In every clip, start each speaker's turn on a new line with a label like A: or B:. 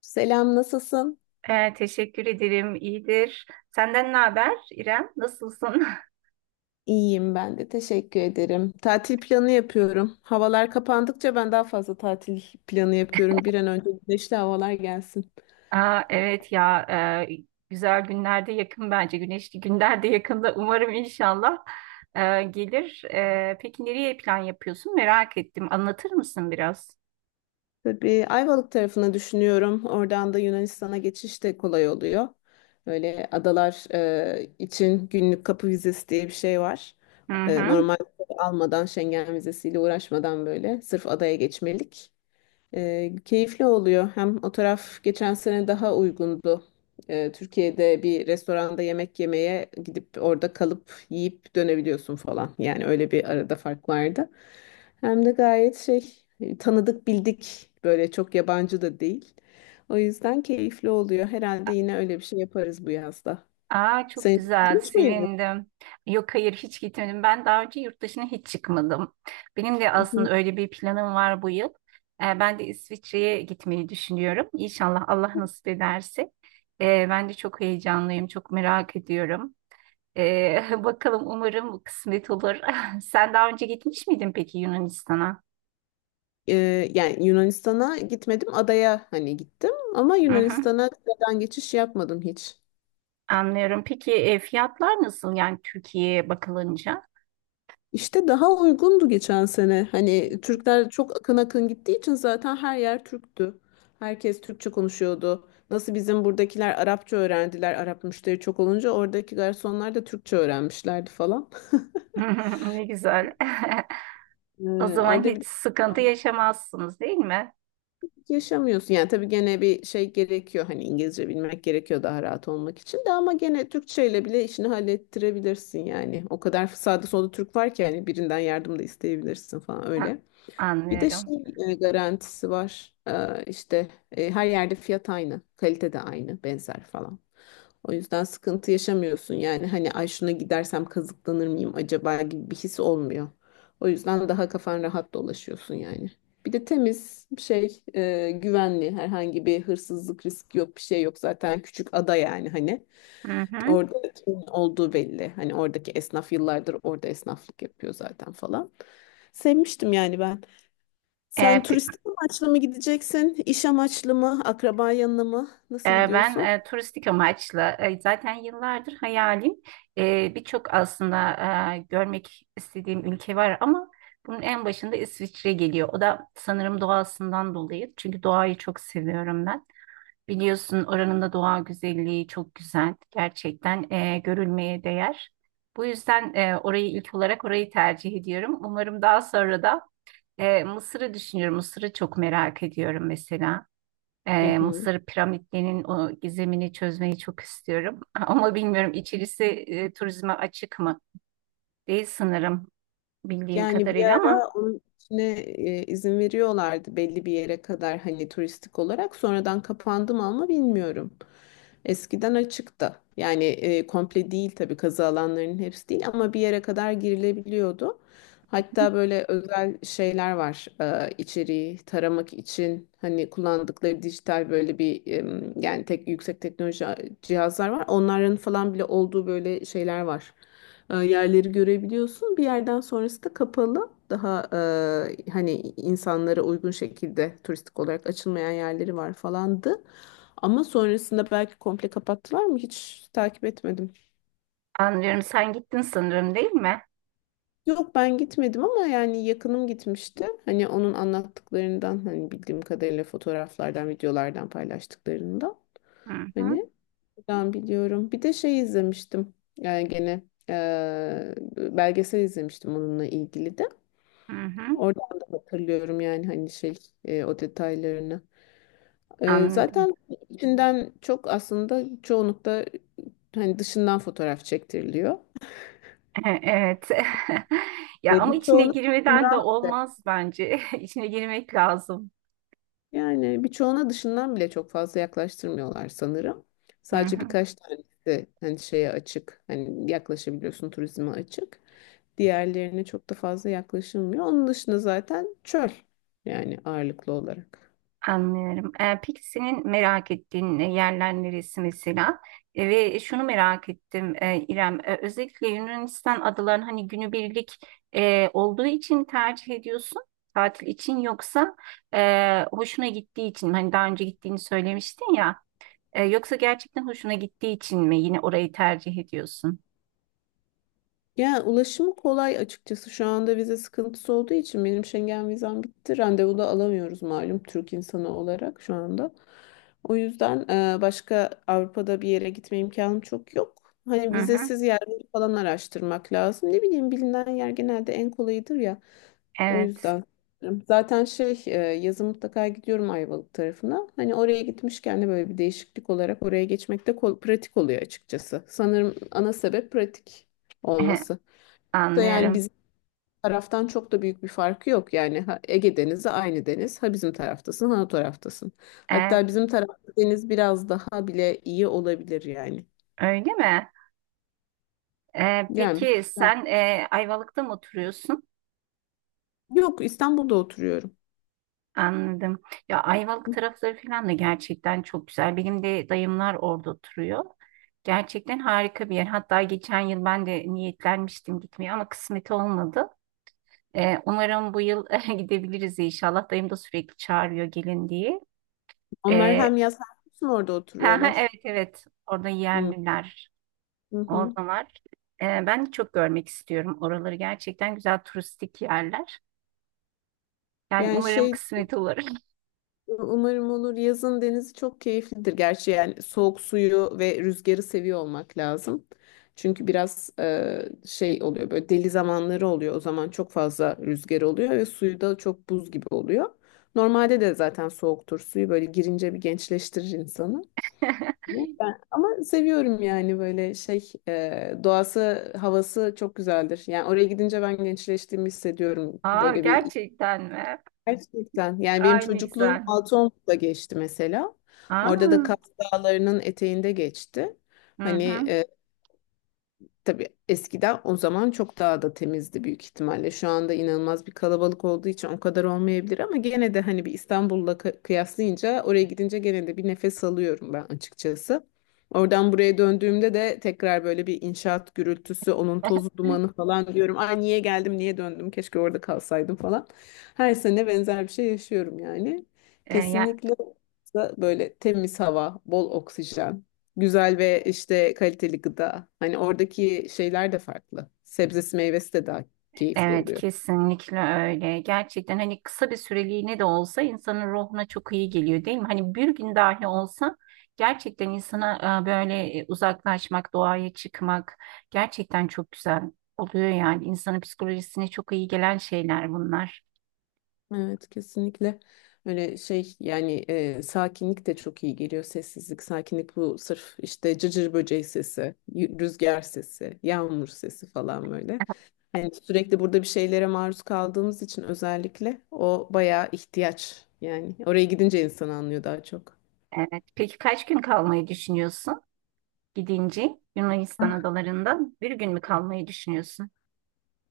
A: Selam, nasılsın?
B: Teşekkür ederim. İyidir. Senden ne haber İrem? Nasılsın?
A: İyiyim ben de, teşekkür ederim. Tatil planı yapıyorum. Havalar kapandıkça ben daha fazla tatil planı yapıyorum. Bir an önce güneşli havalar gelsin.
B: Aa, evet ya e, güzel günlerde yakın bence. Güneşli günlerde yakında umarım inşallah gelir. Peki nereye plan yapıyorsun? Merak ettim. Anlatır mısın biraz?
A: Tabii Ayvalık tarafını düşünüyorum. Oradan da Yunanistan'a geçiş de kolay oluyor. Böyle adalar için günlük kapı vizesi diye bir şey var.
B: Hı hı.
A: Normal almadan Schengen vizesiyle uğraşmadan böyle sırf adaya geçmelik. Keyifli oluyor. Hem o taraf geçen sene daha uygundu. Türkiye'de bir restoranda yemek yemeye gidip orada kalıp yiyip dönebiliyorsun falan. Yani öyle bir arada fark vardı. Hem de gayet şey, tanıdık bildik, böyle çok yabancı da değil. O yüzden keyifli oluyor. Herhalde yine öyle bir şey yaparız bu yazda.
B: Aa çok
A: Sen
B: güzel,
A: hiç miydin?
B: sevindim. Yok hayır hiç gitmedim. Ben daha önce yurt dışına hiç çıkmadım. Benim de
A: Hı hı.
B: aslında öyle bir planım var bu yıl. Ben de İsviçre'ye gitmeyi düşünüyorum. İnşallah Allah nasip ederse. Ben de çok heyecanlıyım, çok merak ediyorum. Bakalım umarım kısmet olur. Sen daha önce gitmiş miydin peki Yunanistan'a?
A: Yani Yunanistan'a gitmedim, adaya hani gittim ama
B: Hı hı,
A: Yunanistan'a kıtadan geçiş yapmadım hiç.
B: anlıyorum. Peki fiyatlar nasıl yani Türkiye'ye bakılınca?
A: İşte daha uygundu geçen sene. Hani Türkler çok akın akın gittiği için zaten her yer Türktü. Herkes Türkçe konuşuyordu. Nasıl bizim buradakiler Arapça öğrendiler. Arap müşteri çok olunca oradaki garsonlar da Türkçe öğrenmişlerdi falan.
B: Ne güzel.
A: Ee,
B: O zaman
A: Orada bir de
B: hiç sıkıntı
A: farklılık
B: yaşamazsınız değil mi?
A: yaşamıyorsun. Yani tabii gene bir şey gerekiyor. Hani İngilizce bilmek gerekiyor daha rahat olmak için de, ama gene Türkçeyle bile işini hallettirebilirsin yani. O kadar sağda solda Türk var ki hani birinden yardım da isteyebilirsin falan
B: Ha,
A: öyle. Bir de
B: anlıyorum.
A: şey garantisi var. İşte her yerde fiyat aynı, kalite de aynı, benzer falan. O yüzden sıkıntı yaşamıyorsun. Yani hani ay şuna gidersem kazıklanır mıyım acaba gibi bir his olmuyor. O yüzden daha kafan rahat dolaşıyorsun yani. Bir de temiz şey, güvenli, herhangi bir hırsızlık riski yok, bir şey yok, zaten küçük ada, yani hani
B: Hı hı.
A: orada kimin olduğu belli, hani oradaki esnaf yıllardır orada esnaflık yapıyor zaten falan, sevmiştim yani ben.
B: E,
A: Sen
B: pe-
A: turistik amaçlı mı gideceksin? İş amaçlı mı? Akraba yanına mı? Nasıl
B: ben
A: gidiyorsun?
B: turistik amaçlı, zaten yıllardır hayalim. Birçok aslında görmek istediğim ülke var ama bunun en başında İsviçre geliyor. O da sanırım doğasından dolayı çünkü doğayı çok seviyorum ben. Biliyorsun oranın da doğa güzelliği çok güzel. Gerçekten görülmeye değer. Bu yüzden orayı ilk olarak orayı tercih ediyorum. Umarım daha sonra da Mısır'ı düşünüyorum. Mısır'ı çok merak ediyorum mesela.
A: Hı hı.
B: Mısır piramitlerinin o gizemini çözmeyi çok istiyorum. Ama bilmiyorum içerisi turizme açık mı? Değil sanırım bildiğim
A: Yani bir
B: kadarıyla
A: ara
B: ama
A: onun içine izin veriyorlardı belli bir yere kadar hani, turistik olarak. Sonradan kapandı mı ama bilmiyorum. Eskiden açıktı. Yani komple değil tabii, kazı alanlarının hepsi değil ama bir yere kadar girilebiliyordu. Hatta böyle özel şeyler var, içeriği taramak için hani kullandıkları dijital, böyle bir, yani tek yüksek teknoloji cihazlar var. Onların falan bile olduğu böyle şeyler var. Yerleri görebiliyorsun. Bir yerden sonrası da kapalı. Daha hani, insanlara uygun şekilde turistik olarak açılmayan yerleri var falandı. Ama sonrasında belki komple kapattılar mı hiç takip etmedim.
B: anlıyorum, sen gittin sanırım değil mi?
A: Yok, ben gitmedim ama yani yakınım gitmişti. Hani onun anlattıklarından, hani bildiğim kadarıyla fotoğraflardan, videolardan paylaştıklarında
B: Hı hı,
A: hani ben biliyorum. Bir de şey izlemiştim. Yani gene belgesel izlemiştim onunla ilgili de.
B: hı hı,
A: Oradan da hatırlıyorum yani, hani şey, o detaylarını.
B: anladım.
A: Zaten içinden çok, aslında çoğunlukla hani dışından fotoğraf çektiriliyor.
B: Evet. Ya
A: E,
B: ama içine
A: Birçoğuna
B: girmeden de olmaz bence. İçine girmek lazım.
A: yani birçoğuna dışından bile çok fazla yaklaştırmıyorlar sanırım.
B: Hı
A: Sadece
B: hı,
A: birkaç tanesi hani şeye açık. Hani yaklaşabiliyorsun, turizme açık. Diğerlerine çok da fazla yaklaşılmıyor. Onun dışında zaten çöl, yani ağırlıklı olarak.
B: anlıyorum. Peki senin merak ettiğin yerler neresi mesela? Ve şunu merak ettim İrem. Özellikle Yunanistan adalarını hani günübirlik olduğu için tercih ediyorsun. Tatil için yoksa hoşuna gittiği için mi? Hani daha önce gittiğini söylemiştin ya. Yoksa gerçekten hoşuna gittiği için mi yine orayı tercih ediyorsun?
A: Yani ulaşımı kolay açıkçası, şu anda vize sıkıntısı olduğu için benim Schengen vizem bitti. Randevu da alamıyoruz malum, Türk insanı olarak şu anda. O yüzden başka Avrupa'da bir yere gitme imkanım çok yok. Hani
B: Hı hı,
A: vizesiz yerleri falan araştırmak lazım. Ne bileyim, bilinen yer genelde en kolayıdır ya. O
B: evet.
A: yüzden. Zaten şey, yazın mutlaka gidiyorum Ayvalık tarafına. Hani oraya gitmişken de böyle bir değişiklik olarak oraya geçmek de pratik oluyor açıkçası. Sanırım ana sebep pratik olması. Yani
B: Anlıyorum.
A: bizim taraftan çok da büyük bir farkı yok. Yani ha Ege Denizi aynı deniz. Ha bizim taraftasın, ha o taraftasın.
B: Ee,
A: Hatta bizim tarafta deniz biraz daha bile iyi olabilir yani.
B: öyle mi?
A: Yani
B: Peki
A: ben-
B: sen Ayvalık'ta mı oturuyorsun?
A: Yok, İstanbul'da oturuyorum.
B: Anladım. Ya Ayvalık tarafları falan da gerçekten çok güzel. Benim de dayımlar orada oturuyor. Gerçekten harika bir yer. Hatta geçen yıl ben de niyetlenmiştim gitmeye ama kısmet olmadı. Umarım bu yıl gidebiliriz inşallah. Dayım da sürekli çağırıyor gelin diye.
A: Onlar
B: Ee,
A: hem yaz hem kışın orada
B: ha, ha,
A: oturuyorlar.
B: evet evet, orada
A: Hı
B: yerliler
A: hı. Hı.
B: orada var. Ben çok görmek istiyorum. Oraları gerçekten güzel turistik yerler. Yani
A: Yani
B: umarım
A: şey,
B: kısmet olur.
A: umarım olur. Yazın denizi çok keyiflidir. Gerçi yani soğuk suyu ve rüzgarı seviyor olmak lazım. Çünkü biraz şey oluyor, böyle deli zamanları oluyor. O zaman çok fazla rüzgar oluyor ve suyu da çok buz gibi oluyor. Normalde de zaten soğuktur suyu, böyle girince bir gençleştirir insanı. Ama seviyorum yani, böyle şey, doğası havası çok güzeldir. Yani oraya gidince ben gençleştiğimi hissediyorum.
B: Aa
A: Böyle
B: gerçekten mi?
A: Gerçekten. Yani benim
B: Ay ne
A: çocukluğum
B: güzel.
A: Altıoklu'da geçti mesela. Orada da
B: Aa,
A: Kaz Dağları'nın eteğinde geçti.
B: hı
A: Hani,
B: hı.
A: tabii eskiden, o zaman çok daha da temizdi büyük ihtimalle. Şu anda inanılmaz bir kalabalık olduğu için o kadar olmayabilir, ama gene de hani bir İstanbul'la kıyaslayınca, oraya gidince gene de bir nefes alıyorum ben açıkçası. Oradan buraya döndüğümde de tekrar böyle bir inşaat gürültüsü, onun tozu dumanı falan, diyorum ay niye geldim, niye döndüm? Keşke orada kalsaydım falan. Her sene benzer bir şey yaşıyorum yani.
B: Ee, ya,
A: Kesinlikle, böyle temiz hava, bol oksijen. Güzel ve işte kaliteli gıda. Hani oradaki şeyler de farklı. Sebzesi meyvesi de daha keyifli
B: evet
A: oluyor.
B: kesinlikle öyle. Gerçekten hani kısa bir süreliğine de olsa insanın ruhuna çok iyi geliyor değil mi? Hani bir gün dahi olsa gerçekten insana böyle uzaklaşmak, doğaya çıkmak gerçekten çok güzel oluyor yani. İnsanın psikolojisine çok iyi gelen şeyler bunlar.
A: Evet, kesinlikle öyle. Şey yani, sakinlik de çok iyi geliyor, sessizlik, sakinlik, bu sırf işte cırcır böceği sesi, rüzgar sesi, yağmur sesi falan, böyle hani sürekli burada bir şeylere maruz kaldığımız için özellikle, o bayağı ihtiyaç yani, oraya gidince insan anlıyor daha çok.
B: Evet. Peki kaç gün kalmayı düşünüyorsun gidince Yunanistan adalarında? Bir gün mü kalmayı düşünüyorsun?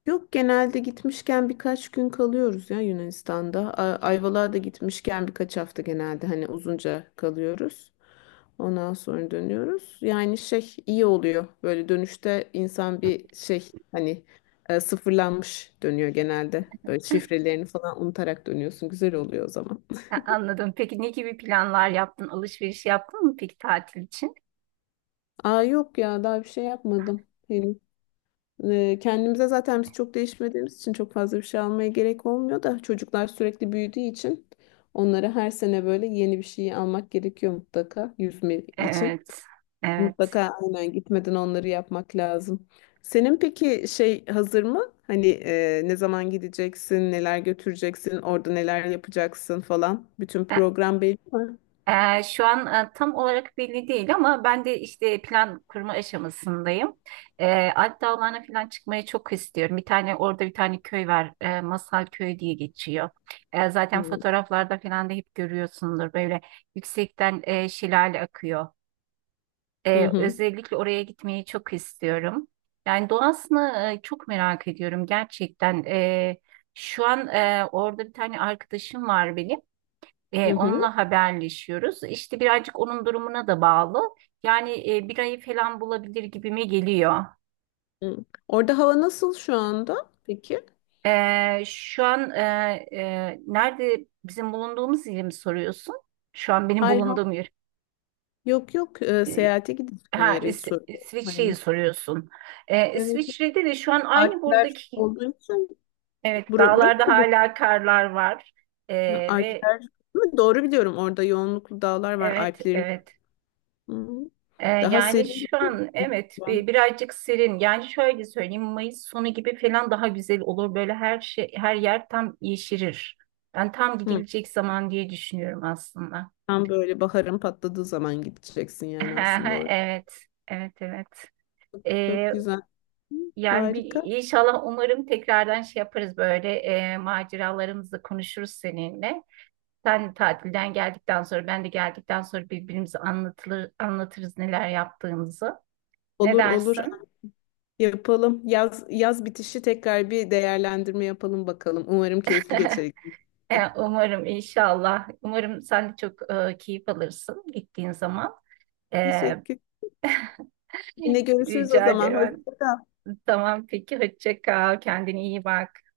A: Yok, genelde gitmişken birkaç gün kalıyoruz ya Yunanistan'da. Ayvalık'a da gitmişken birkaç hafta genelde hani uzunca kalıyoruz. Ondan sonra dönüyoruz. Yani şey iyi oluyor. Böyle dönüşte insan bir şey, hani sıfırlanmış dönüyor genelde. Böyle şifrelerini falan unutarak dönüyorsun. Güzel oluyor o zaman.
B: Ha, anladım. Peki ne gibi planlar yaptın? Alışveriş yaptın mı peki tatil için?
A: Aa, yok ya, daha bir şey yapmadım henüz. Kendimize zaten biz çok değişmediğimiz için çok fazla bir şey almaya gerek olmuyor da, çocuklar sürekli büyüdüğü için onlara her sene böyle yeni bir şey almak gerekiyor mutlaka, yüzme için.
B: Evet. Evet.
A: Mutlaka aynen gitmeden onları yapmak lazım. Senin peki şey hazır mı? Hani, ne zaman gideceksin, neler götüreceksin, orada neler yapacaksın falan. Bütün
B: E,
A: program belli mi?
B: Şu an tam olarak belli değil ama ben de işte plan kurma aşamasındayım. Alp Dağları'na falan çıkmayı çok istiyorum. Bir tane orada bir tane köy var. Masal Köyü diye geçiyor.
A: Hı
B: Zaten fotoğraflarda falan da hep görüyorsundur. Böyle yüksekten şelale akıyor.
A: hı hı.
B: Özellikle oraya gitmeyi çok istiyorum. Yani doğasını çok merak ediyorum gerçekten. Şu an orada bir tane arkadaşım var benim.
A: Hı hı.
B: Onunla haberleşiyoruz. İşte birazcık onun durumuna da bağlı. Yani bir ayı falan bulabilir gibime geliyor.
A: Hı. Orada hava nasıl şu anda? Peki.
B: Şu an nerede, bizim bulunduğumuz yeri mi soruyorsun? Şu an benim
A: Hayır, hayır.
B: bulunduğum yer.
A: Yok yok,
B: E,
A: seyahate gideceğin
B: ha,
A: yeri hiç soruyorum.
B: İsviçre'yi
A: Hani.
B: soruyorsun.
A: Evet.
B: İsviçre'de de şu an aynı
A: Alpler
B: buradaki.
A: olduğu için,
B: Evet, dağlarda
A: burası mı?
B: hala karlar var. E, ve
A: Alpler. Değil mi? Doğru biliyorum. Orada yoğunluklu dağlar var,
B: evet,
A: Alplerin.
B: evet.
A: Hı. Daha
B: Yani
A: serin.
B: şu an evet birazcık serin. Yani şöyle söyleyeyim Mayıs sonu gibi falan daha güzel olur. Böyle her şey her yer tam yeşerir. Ben tam
A: Hı.
B: gidilecek zaman diye düşünüyorum aslında.
A: Tam böyle baharın patladığı zaman gideceksin yani, aslında orada.
B: Evet, evet, evet.
A: Çok
B: Ee,
A: güzel. Hı.
B: yani bir
A: Harika.
B: inşallah umarım tekrardan şey yaparız böyle maceralarımızı konuşuruz seninle. Sen tatilden geldikten sonra ben de geldikten sonra birbirimize anlatılır, anlatırız neler yaptığımızı. Ne
A: Olur olur,
B: dersin?
A: yapalım. Yaz bitişi tekrar bir değerlendirme yapalım bakalım. Umarım keyifli geçer ikimiz de.
B: Umarım inşallah. Umarım sen de çok keyif alırsın gittiğin zaman. E,
A: Teşekkür. Yine görüşürüz o
B: rica
A: zaman.
B: ederim.
A: Hoşça kal.
B: Tamam peki hoşça kal. Kendine iyi bak.